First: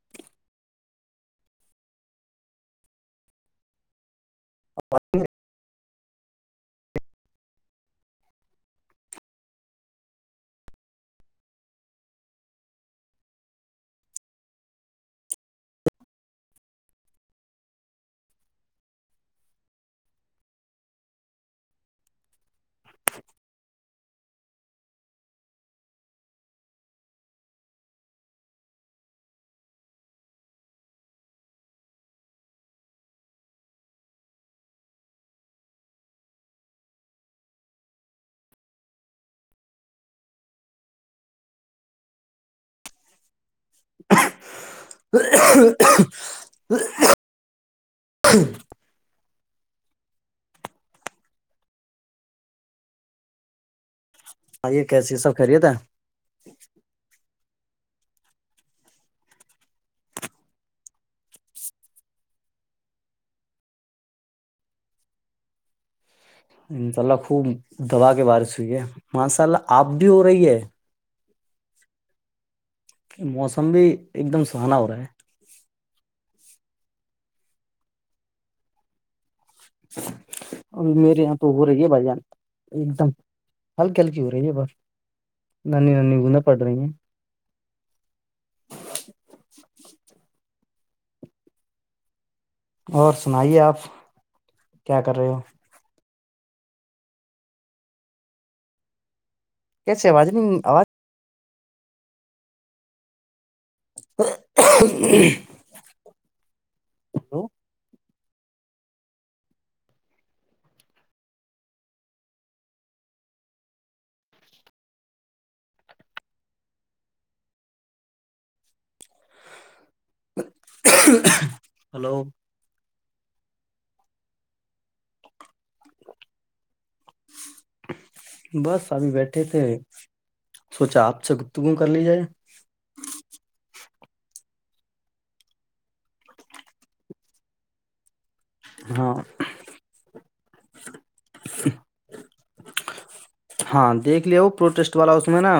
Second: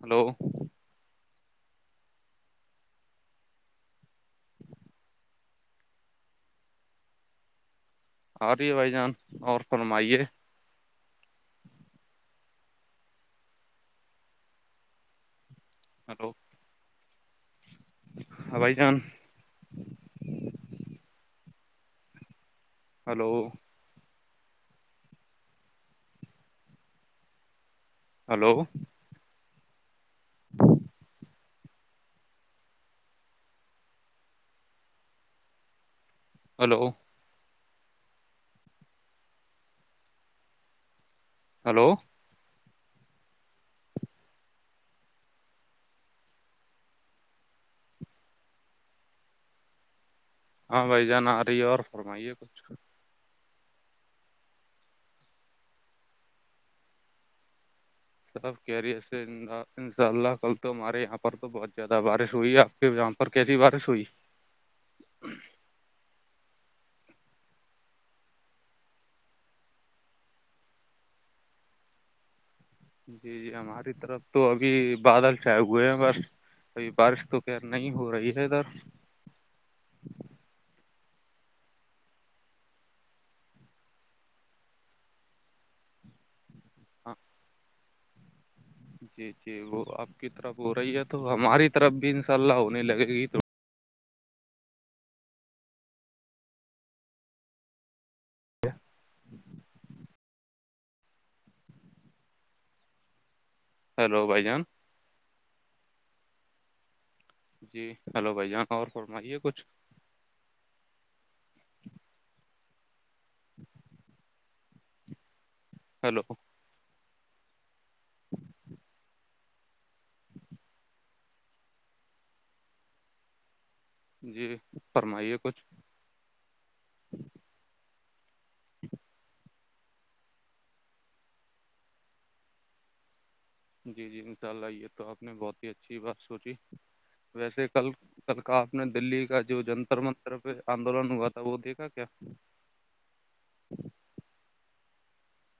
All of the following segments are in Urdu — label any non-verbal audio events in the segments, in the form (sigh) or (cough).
ہلو آ رہی ہے بھائی جان اور فرمائیے ہلو ہاں بھائی جان ہلو ہلو ہ (unintelligible) ہلو ہلو (unintelligible) ہاں بھائی جان آ رہی ہے اور فرمائیے کچھ ک ہاں یہ کیسیے یہ سب خریےد تھا سب کیریر سے ان شاء اللہ کل تو ہمارے یہاں پر تو بہت زیادہ بارش ہوئی ہے آپ کے یہاں پر کیسی بارش ہوئی انشاء اللہ خوب دوبا کے بارش ہوئی ہے ماشاء اللہ آپ بھی ہو رہی ہے جی جی موسم بھی ہماری طرف ایک دم تو ابھی سہانا ہو رہا ہے بادل چائے ہوئے ہیں بس کبھی بارش تو پ نہیں ہو رہی ہے ادھر ابھی میرے یہاں تو ہو رہی ہے بھائی جان ایک دم ہلکی ہلکی ہو رہی ہے بس ن نانی گناہ پڑ رہی ہیں ہاں جی جی وہ آپ کی طرف ہو رہی ہے تو ہماری طرف بھی ان شاء اللہ ہو اور سنائیے آپ کیا کر رہے ہو کیاسے آجاز نہیں آواز ہیلو بھائی جان ہ ہیلو جی ہلو بھیاان ہاں اور فرمائیے کچھ (unintelligible) ہیلو ج ہلو جی فرمائیے کچھ بس ابھی بیٹھے تھے سوچا آپ سے گتگو کر لی جائے جی جی انشاء اللہ یہ یہ تو آپ نے بہت ہی اچھی بات سوچی ویسےل کلکپ نے ہاں دلی کا جو جنتر منت طرفہ آندولن ہوا تھا وہتیے گا کیا ہاں دیکھ لیا ہو پروٹیسٹ والا اس میں نا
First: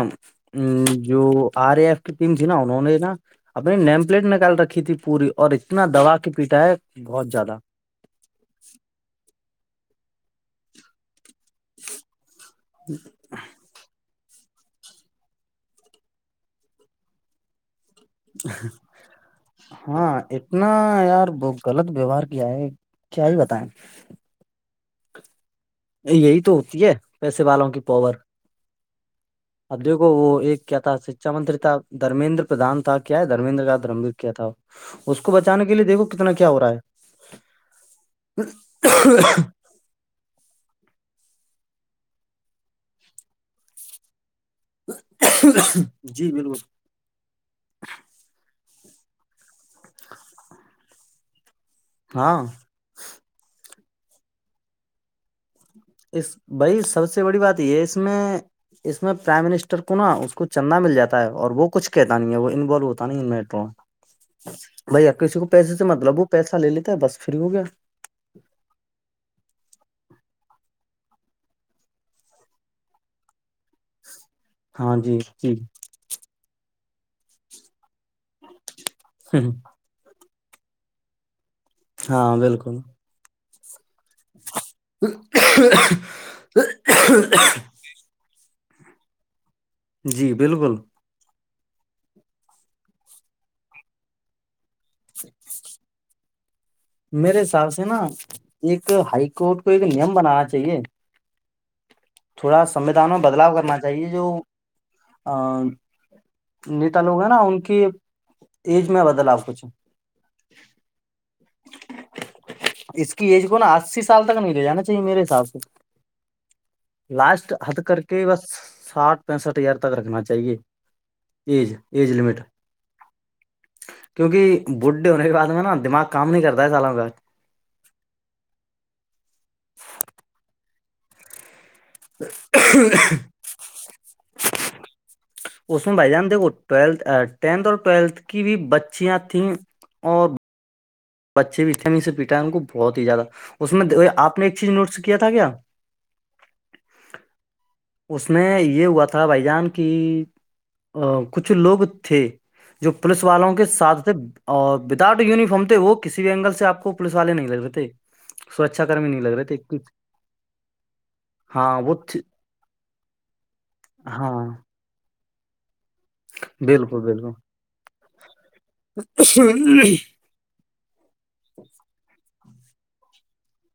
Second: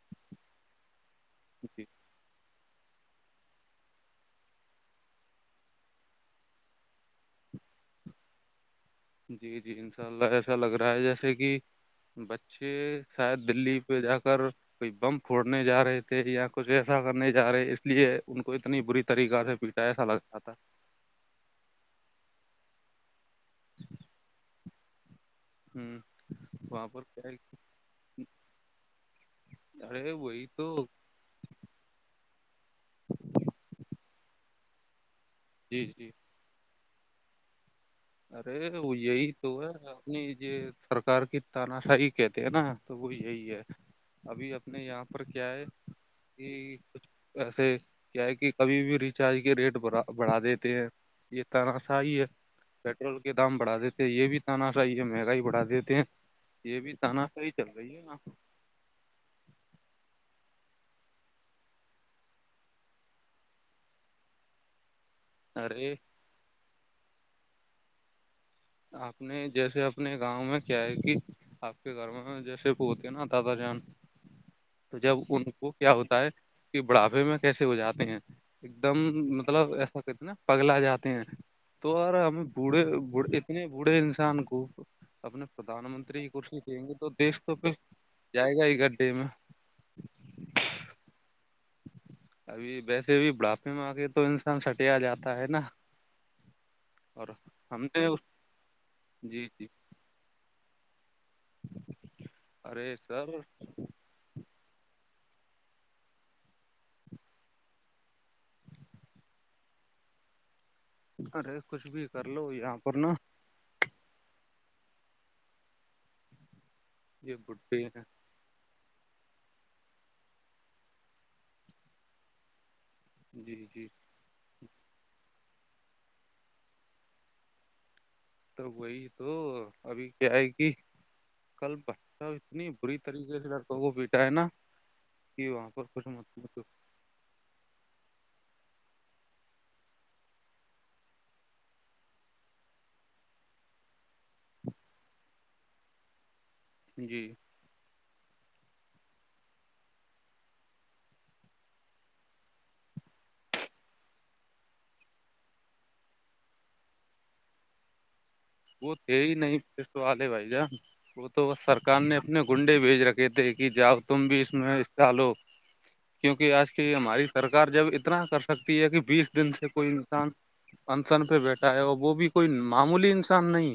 جو آر جی اے ایف تم چ نہا ہونا ہو رہا اپنی نیم پلیٹ نکال رکھی تھی پوری اور اتنا دوبا کی پیٹا ہے بہت زیادہ جی جی ان شاء اللہ ایسا لگ رہا ہے جیسے کہ بچے شاید دلی پہ جا کر کوئی بم پھوڑنے جا رہے تھے یا کچھ ایسا کرنے جا رہے اس لیے ان کو اتنی بری طریقہ سے پیٹا ایسا لگ ہاں رہا تھا اتنا یار ب غلط ویوہار کیا ہے کیا ہی بتائیں ہ یہی تو ہوتی وہاں ہے پر کیا پیسے کہ- والوں کی پاور اب دیکھو ارے وہ وہی ایک کیا تو تھا ا متر تھا دھرمیندر پردان تھا کیا ہے دھرمینندر کا درمب کیا تھا اس کو بچانے کے لیے جی دیکھو جی کتنا کیا ہو رہا ہے ارے وہ یہی تو ہے اپنی یہ سرکار کی تاناشائی کہتے ہیں نا تو وہ یہی ہے ابھی اب یہاں پر کیا ہے جی بالکل یہ کچھ ایسے کیا ہے کہ کبھی بھی ریچارج کے ریٹ بڑا بڑھا دیتے ہیں یہ طرح صاہی ہے ہاں پیٹرول کے دام بڑھا دیتے یہ بھی تاناشاہی ہے مہنگائی بڑھا دیتے ہیں اس یہ بھائی بھی سب سے بڑی تاناشاہی بات چل یہ رہی اس ہے نا میں اس میں پرائم منسٹر کو نا اس کو چندہ مل جاتا ہے اور وہ کچھ کہتا نہیں ہے وہ انوالو ہوتا نہیں میٹرو میں بھیا کسی کو پیسے سے ارے مطلب ہو پیسہ لے لیتا ہے بس فری ہو گیا آپ نے جیسے اپنے گاؤں میں کیا ہے کہ آپ کے گھر میں جیسے پ ہوتے ہیں نا دادا جان ہاں تو جب جی ان جی کو کیا ہوتا ہے کہ بڑھاپے میں کیسے ہو جاتے ہیں ایک دم مطلب ایسا کہتے ہیں نا پگلا جاتے ہیں تو اور ہاں ہم بالکل بوڑھےڑے اپنے بوڑھے انسان کو اپنے پردان منتری کی کوسی دیں گے تو دھ تو پھر جائے گا ہی گڈے میں جی بالکل ابھی ویسے ابھی بڑھاپے میں آ کے تو انسان سٹے آ جاتا ہے نا اور میرے حساب ہم سے نا نے اس ایک ہائی جی کورٹ جی کو ایک نیم بنانا چاہیے تھوڑا ارے سویدھانوں میں سر بدلاؤ کرنا چاہیے جو ا نیتا لوگ ہیں نا ان کے ایج میں بدلاؤ کچھ ارے کچھ بھی کر لو یہاں پر نا اس کی ایج نا اسی سال تک نہیںلےانا چاہیے میرے حساب سے یہ لاسٹ حد بڈھے کر ہیں کے بس ساٹھ پینسٹھ ہزار تک رکھنا چاہیے ایج ایج لمٹ جی جی کیوںکہ بڈ ڈے ہونے کے بعد میں نا دماغ کام نہیں کرتا ہے سالوں کا تو وہی تو ابھی کیا ہے کہ کل سب اتنی بری طریقے سے لڑکوں کو پیٹا ہے نا کہ وہاں اس پر س میں بھ کچھ جان مت دو پوچھو۔ ٹولھ ٹینتھ اور ٹویلتھ کی بھی بچیاں تھیں اور پچے بی سے پیٹا ہے ان کو بہت ہی زیادہ اس میں آپ نے ایک چیز نوٹس کیا تھا کیا جی اس نے یہ ہوا تھا بھائی جان کہ ا کچھ لوگ تھے جو پولیس والوں کے ساتھ تھے اور وداؤٹ یونیفارم تھے وہ کسی بھی اینگل سے آپ کو پوس والے نہیں لگ رہے سرچا وہ کرمی تھے لگ ہی رہے نہیں پ سوال ہے بھائی جان وہ تو ہاں سرک وہ نے اپنے گنڈے بھیج رکھے تھے کہ جاؤ تم ہاں بھی اس میںکالو کیونکہ آج کی بالکل ہماری بالکل سرار جب اتنا کر سکتی ہے کہ بیس دن سے کوئی انسان انسن پہ بیٹھا ہے اور وہ بھی کوئی معمولی انسان نہیں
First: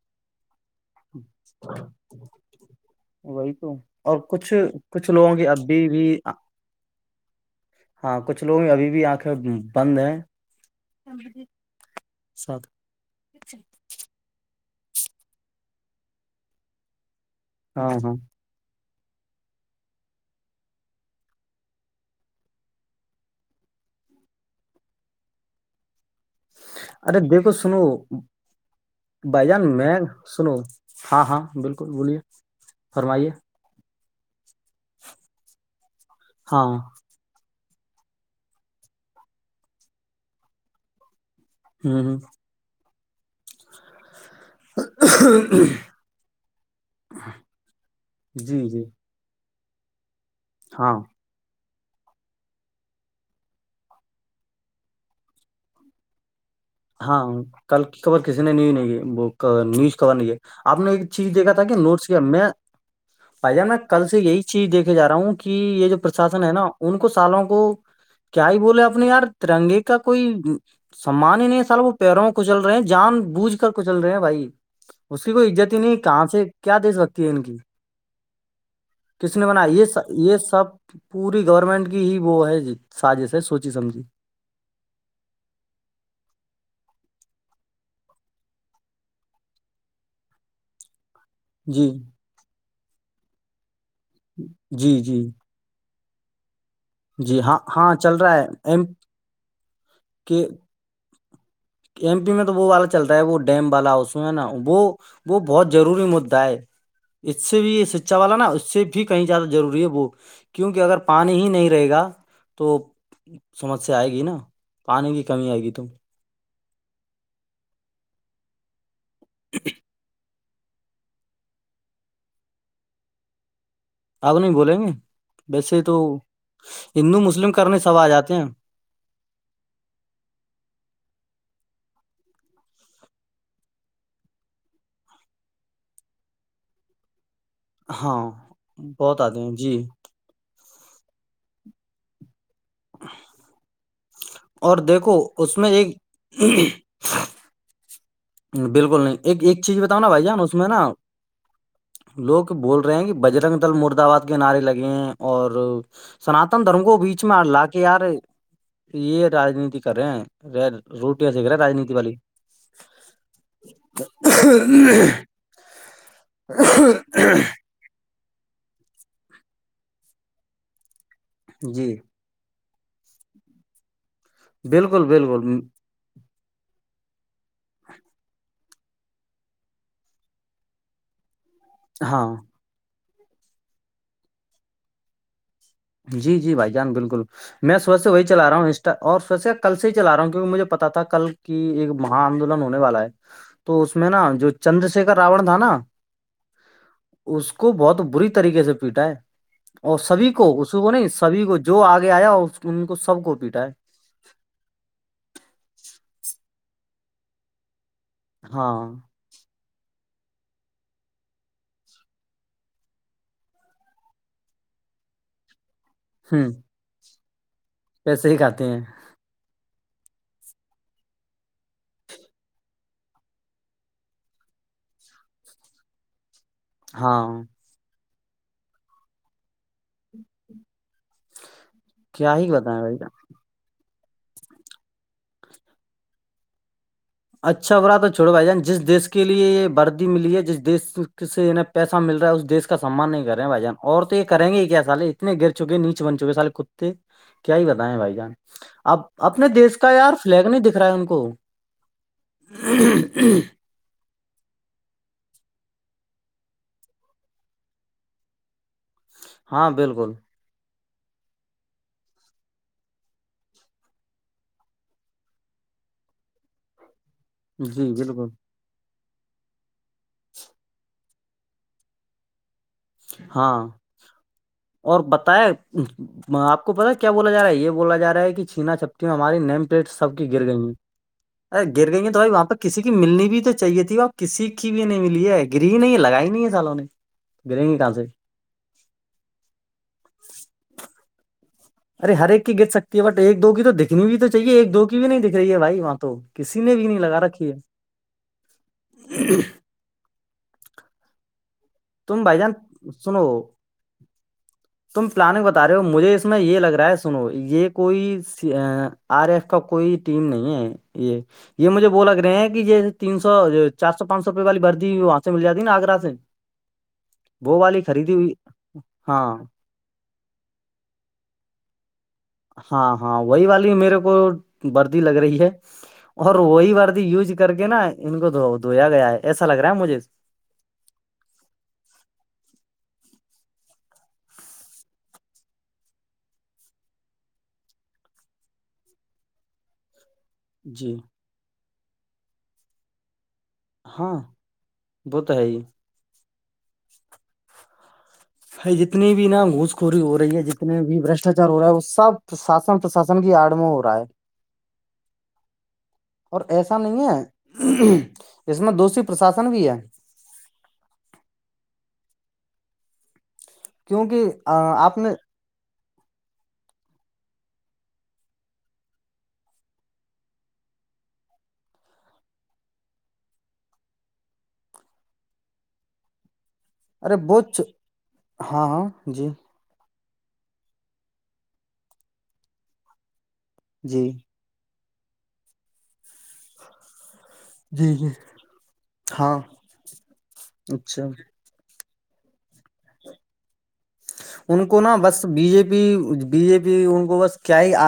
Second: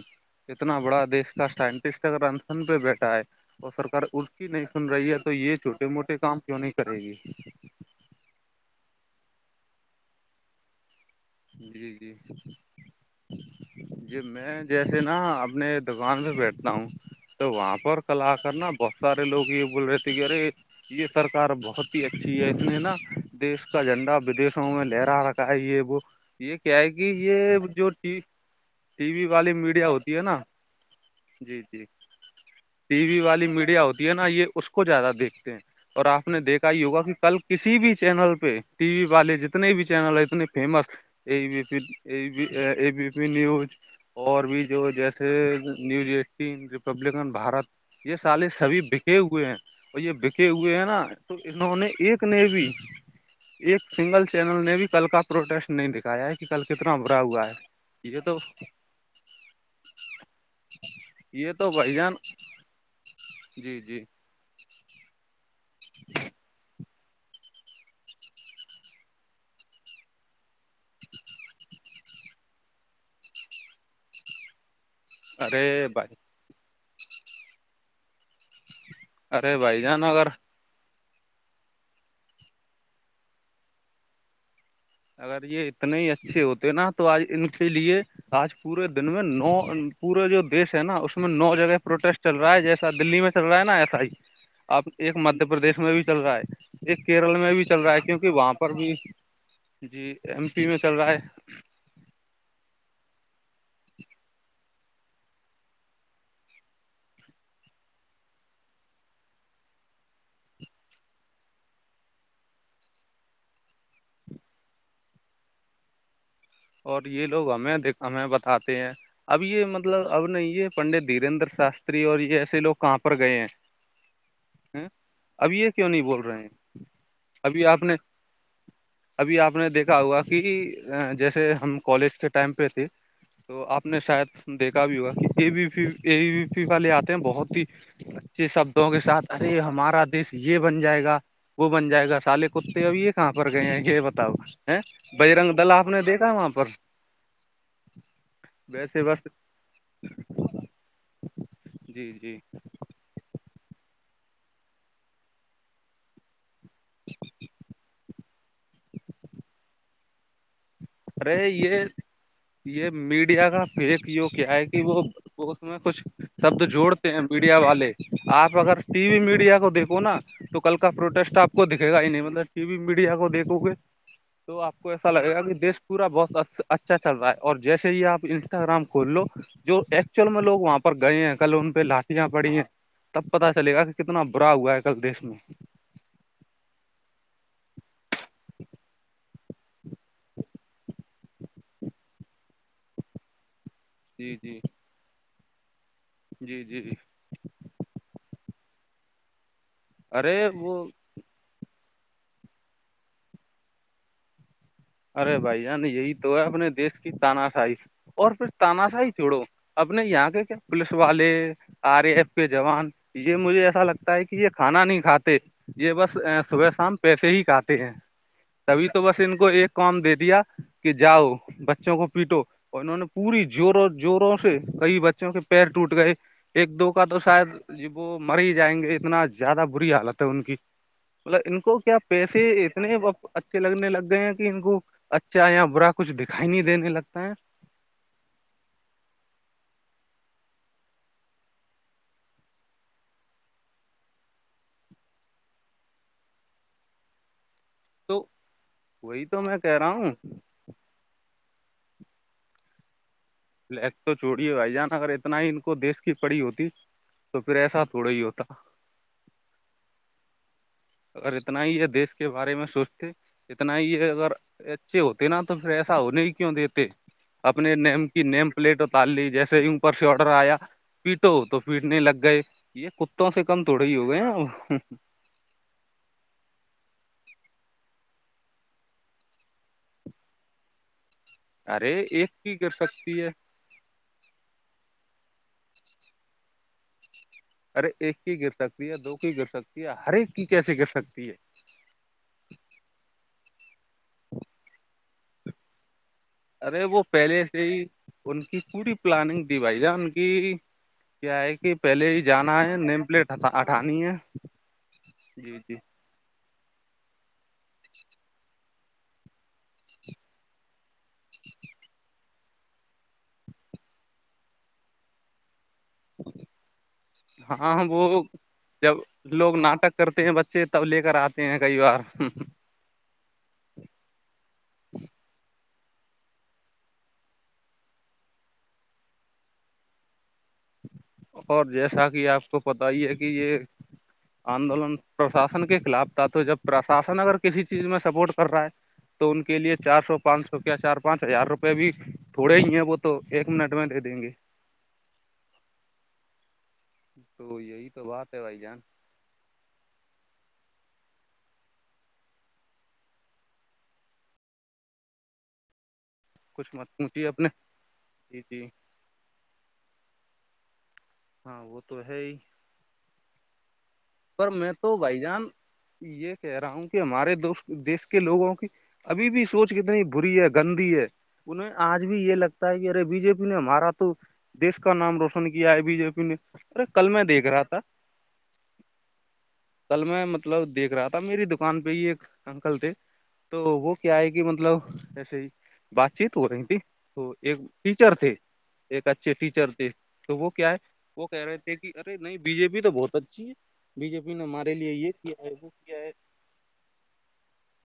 اتنا بڑا دیش سائنٹسٹ اگرن پہ بیٹھا ہے وہی اور تو سرک اس کی کچھ نہیں سن کچھ رہی ہے تو لوگوں کی یہ چھوٹے ابھی بھی موٹے کام کیوں نہیں کرے گی ہاں کچھ لوگ ابھی بھی آنکھیں بند ہیں جی جی ساتھ (unintelligible) جی میں جیسے نا اپنے دکان پہ بیٹھتا ہوں تو وہاں ہاں پر ہاں کلا کرنا بہت سارے لوگ یہ بول رہے تھے کہ ارے یہ سرکار بہت ہی اچھی ہے اس نے نا دیش کا جھنڈا بدشوں میں لہرا رکھا ہے یہ وہ یہ کیا ہے کہ ارے دیکھو یہ سنو جو ٹی وی بھائی والی جان میڈیا میں ہوتی ہے نا سنو ہاں ہاں جی جی بالکل بولیے ٹی وی فرمائیے والی میڈیا ہوتی ہے نا یہ اس کو زیادہ دیکھتے ہیں اور آپ نے ہاں دیکھا ہی ہوگا کہ کل کسی بھی چینل پہ ٹی وی والے جتنے بھی چینل ہے اتنے فیمس یہ پ ہ ا بی پی نیوز اور بھی جو جیسے نیوز ایٹین ریپبلکن بھارت یہ سارے جی سبھی جی بکے ہوئے ہیں اور یہ بکے ہوئے ہیں ہاں نا تو انہوں نے ایک نے بھی ایک سنگل چینل نے بھی کل کا پروٹیسٹ نہیں دیکھا کیا (unintelligible) کل کتر ہاں کل کی خبر کسی نے نی نہیں ہے وہ نیوز خبر نہیں ہے آپ نے ایک چیز یہ دیکھا تھا تو کہ بھائی نوٹس جان کیا میں پائی جپ ن جی جی کل سے یہی چیز دیکھے جا رہا ہوں کہ یہ جو پرشاسن ہے نا ان کو سالوں کو کیا ہی بولے اپنے یار ترنگے کا کوئی سمان ہی نہیں وہ پیروں کچل رہے ہیں جان بوجھ کر کچل رہے ہیں بھائی اس کی کوئی ارے عزت ہی نہیں بھائی کہاں سے کیا دیش بکتی ہے ان کی کس نے ارے بنا بھائی یہ س جان اگر یہ سب پوری گورنمنٹ کی ہی وہ ہے سازش ہے سوچی سمجھی اگر یہ اتنے ہی اچھے ہوتے نا تو آج ان کے لیے آج پورے دن میں نو پورا جو دیش ہے نا اس اس میں نو جگہ جی پروٹیسٹ چل رہا ہے جیسا دہلی میں چ رہا نا ایسا ہی اب جی ایک جی مدھیہ پردیش میں بھی چل رہا ہے ایک کیرل جی میں ہاں بھی چل ہاں رہا ہے کیونکہ وہاں پر ایم بھی جی ایم کے پی میں چل رہا ہے ایم پی میں تو وہ والا چلتا ہے وہ ڈیم والا اس میں نا وہ وہ بہت ضروری مدعا ہے اس سے بھی شکچا والا نا اس سے بھی کہیں زیادہ ضروری ہے وہ کیونکہ اگر پانی ہی نہیں رہے گا تو سمسیا آئے گی نا پانی کی کمی آئے گی تو اور یہ لوگ ہمیں د ہمیں بتاتے ہیں اب یہ مطلب اب نہیں یہ پنڈت دھیریدر شاستری اور یہ ایسے لو کہاں پر گئے ہیں آپ نہیں بولیں گے اب یہ ویسے کیوں تو نہیں بول رہے ہیں ہندو مسلم ابھی کرنے آپ نے سب آ جاتے ہیں ابھی آپ نے دیکھا ہوگا کہ جیسے ہم کالج کے ٹائم پہ تھے تو آپ نے شاید دیکھا بھی ہوگا کہ ا بی پی ای پی والے آتے ہیں بہت ہی ہاں اچے شبدوں کے بہت ساتھ آتے ہیں ارے جی ہمارا دیش یہ بن جائے گا وہ بن جائے گا سالے کتے اب یہ کہاں پر گئے ہیں یہ بتاؤ اور ہے دیکھو بجرنگ اس میں دل آپ ایک نے دیکھا ہے وہاں پر بالکل ویسے نہیں بس ایک ایک چیز بتاؤ نا بھائی جانا اس میں نا جی جی لوگ بول رہیں گی بجرنگ دل مردباد کےنعارے لگے ہیں اور سناتن دھرم کو بیچ میں لا کے یار یہ رجنیتی کرے ہیں ر روٹی ا سے گ ارے را یہ رجنییتی والالی یہ میڈیا کا فیک یوگ کیا ہے کہ وہ میں کچھ سب تو جوڑتے ہیں میڈیا والے آپ اگر ٹی وی میڈیا کو دیکھو نا تو کل کا پروٹیسٹ آپ کو دکھے جی گا ہی نہیں مطلب ٹی وی میڈیا کو دیکھو گے تو آپ کو بالکل ایسا لگے گا بالکل کہ دیش پورا بہت اچھا چل رہا ہے اور جیسے یہ آپ انسٹاگرام کھول لو جو ایکچوئل میں لوگ وہاں پر گئے ہیں کل ان پہ ہاں لاٹیاں پڑی ہیں تب پتا چلے گا کہ کتنا برا ہوا ہے کل دیش میں جی جی بھائی جان بالکل میں سبح سے وہی چلا رہا ہوں اسٹ اور سبح سے کل سے ہی چلا رہا ہوں کیونکہ مجھے پتا تھا کل کی ایک مہ آندولن ہونے والا ہے تو اس میں نا جی جو چندر شیکر راون تھا نا جی جی جی اس کو بہت بری طریقے سے پیٹا ہے اور سبھی ارے کو اس وہ کو نے سبھی کو جو آگے آیا ان کو سب کو پیٹا ہے ارے بھائی جان یہی تو ہے اپنے دیش کی تاناشی اور پھر ہاں تاناشاہی چھوڑو اپنے یہاں کے کیا پلیس والے آر اے ایف کے جوان یہ مجھے ایسا لگتا ہے کہ یہ کھانا نہیں کھاتے یہ بس ہ صبح شام پیسے ہی کاتتے ہیں پیسے ہی کھاتے ہیں تبھی تو بس ان کو ایک کام دے دیا کہ جاؤ بچوں کو پیٹو اور انہوں نے پوری زوروں زوروں سے کئی بچوں کے پیر ٹوٹ گئے ایک دو کا تو ہاں شاید ج وہ مر ہی جائیں گے اتنا زیادہ بری حالت ہے ان کی مطلب ان کو کیا پیسے ہی بتائیں بھائی اتنےچ ا لگنے لگ گئے ہیں کہ ان کو اچھا یا برا کچھ دکھائی نہیں دینے لگتا ہے اچھا ہو رہا تو چھڑو بھائی جان جس دیش کے لیے یہ بردی ملی ہے جس دیش سےا پیسہ مل رہا ہے اس دیش کا سمان نہیں کرے ہیں بھائی جان اور تو یہ کریں گے کیا سالے اتنے گر چکے نیچ بن چکے سالے کتے (inaudible) کیا ہی بتائیں بھائی تو جان اب وہی تو اپنے میں دیش کہہ رہا کا ہوں یار فلگ نہیں دکھ رہا ہے ان کو ہاں ہ (unintelligible) لیک تو چوڑیے بھائی جان اگر اتنا ہی ان کو دیش کی پڑی ہوتی تو پھر ایسا تھوڑا ہی ہوتا ہاں بالکل اگر اتنا ہی یہ دیش کے بارے میں سوچتے اتنا ہی ہے اگر اچھے ہوتے نا تو پھر ایسا ہونے ہی کیوں دیتے اپنے جی نیم کی بالکل نیم پلیٹ ا تال لی جیسے ہی اوپر سے آڈر آیا پیٹو تو پیٹنے لگ گئے یہ کتوں سے کم تھوڑے ہی ہو گئے ن ت (unintelligible) آپ کو پتا کیا بولا جا ہے یہ بولا جا رہا ہے کہ چھییننا چھپتی میں ہماری نیم پلیٹس سب کی گر گئی ہیں ارے گر گئی ہیں تو ایک بھائی وہاں پہ گر کسی کی سکتی ملنی ہے بھی تو چاہے تھی ب کسی کی بھی نہیں ملی ہے گری نہیں لگائی نہیں ہے سالوں نے گریں گی ارے کہاں سے ایک کی گر سکتی ہے دو کی گر سکتی ہے ہر ایک کی کیسے گر سکتی ہے ارے ہر ایک کی گت سکتی ہے بٹ ایک دو کی تو دکھنی بھی تو چاہیے ایک دو کی بھی نہیں دکھ رہی ہے بھائی وہاں تو کسی نے ارے بھی نہیں وہ لگا پہلے رکھی ہے سے ہی ان کی پوری پلاننگ دی بائی جان کی کیا ہے کہ پہلے ہی تم بھائی جان جانا ہے نیم سنو پلیٹ ہٹ ہٹانی ہے تم پلاننگ جی بتا رہے جی ہو مجھے اس میں یہ لگ رہا ہے سنو یہ کوئی آر ایف کا کوئی ٹیم نہیں ہے یہ یہ مجھے ب لگ رہے ہیں کہ یہ (unintelligible) تین سو چار سو پانچ سو روپے والیردی وہاں سے مل جاتی نا آگرہ سے ہاں والی وہ خریدی ہوئی جب ہاں لوگ ناٹک (unintelligible) کرتے ہیں بچے تب لے کر آتے ہیں کئی بار ہاں ہاں وہی والی میرے کو بردی لگ رہی ہے اور وہی وارد یوز کر کے نا ان کو د دھویا گیا ہے ایسا لگ رہا ہے مجے اور جیسا کہ آپ کو پت ہی ہے کہ یہ آندولن پرشاسن کے خلاف تھا تو جب پرشاسن اگر کسی چیز میں سپورٹ کر رہا ہے تو ان کے لیے چار سو (unintelligible) پانچ سو کیا جی چار پانچ ہزار روپئے بھی تھوڑے ہی ہیں وہ تو ایک منٹ میں دے دیں گے بت ہے ہی (unintelligible) تو یہی تو بات ہے بھائی خ ج (unintelligible) جان جتنی بھی نا گھسخوری ہو رہی ہے جتنے بھی برشٹاچار ہو رہا ہے وہ سب شاسن پرشاسن کی آڑ میں ہو رہا ہے (unintelligible) اور کچھ ایسا مت نہیں پوچھیے اپنے ہے جی اس جی میں دوشری پرشاسن بھی ہے ہاں وہ تو ہے ہی کیونکہ پر میں تو آپ نے بھائی جان یہ کہہ رہا ہوں کہ ہمارے دو دیش کے لوگوں کی ابھی بھی سوچ کتنی بری ہے گندی ہے انہیں آج بھی یہ لگتا ہے کہ ارے بی جے پی نے ہمارا تو دیس کا نام روشن کیا ہے بی جے پی نے کل ارے میں دیکھ بہت رہا تھا ہاں ہاں جی کل میں مطلب دیکھ رہا تھا میری دکان پہ ہی ایک انکل تھے تو وہ جی کیا ہے کہ مطلب ایسے ہی بات چیت ہو رہی تھی تو ایک جی جی ٹیچر تھے ایک اچھے ہاں ٹیچر تھے تو وہ کیا ہے اچھا وہ کہہ رہے تھے کہ ارے نہیں بی جے پی تو بہت اچھی ہے بی جے پی نے ان ہمارے کو لیے نا یہ بس کیا بی ہے جے وہ پی کیا ہے بی جے پی ان کو بس کیا ہی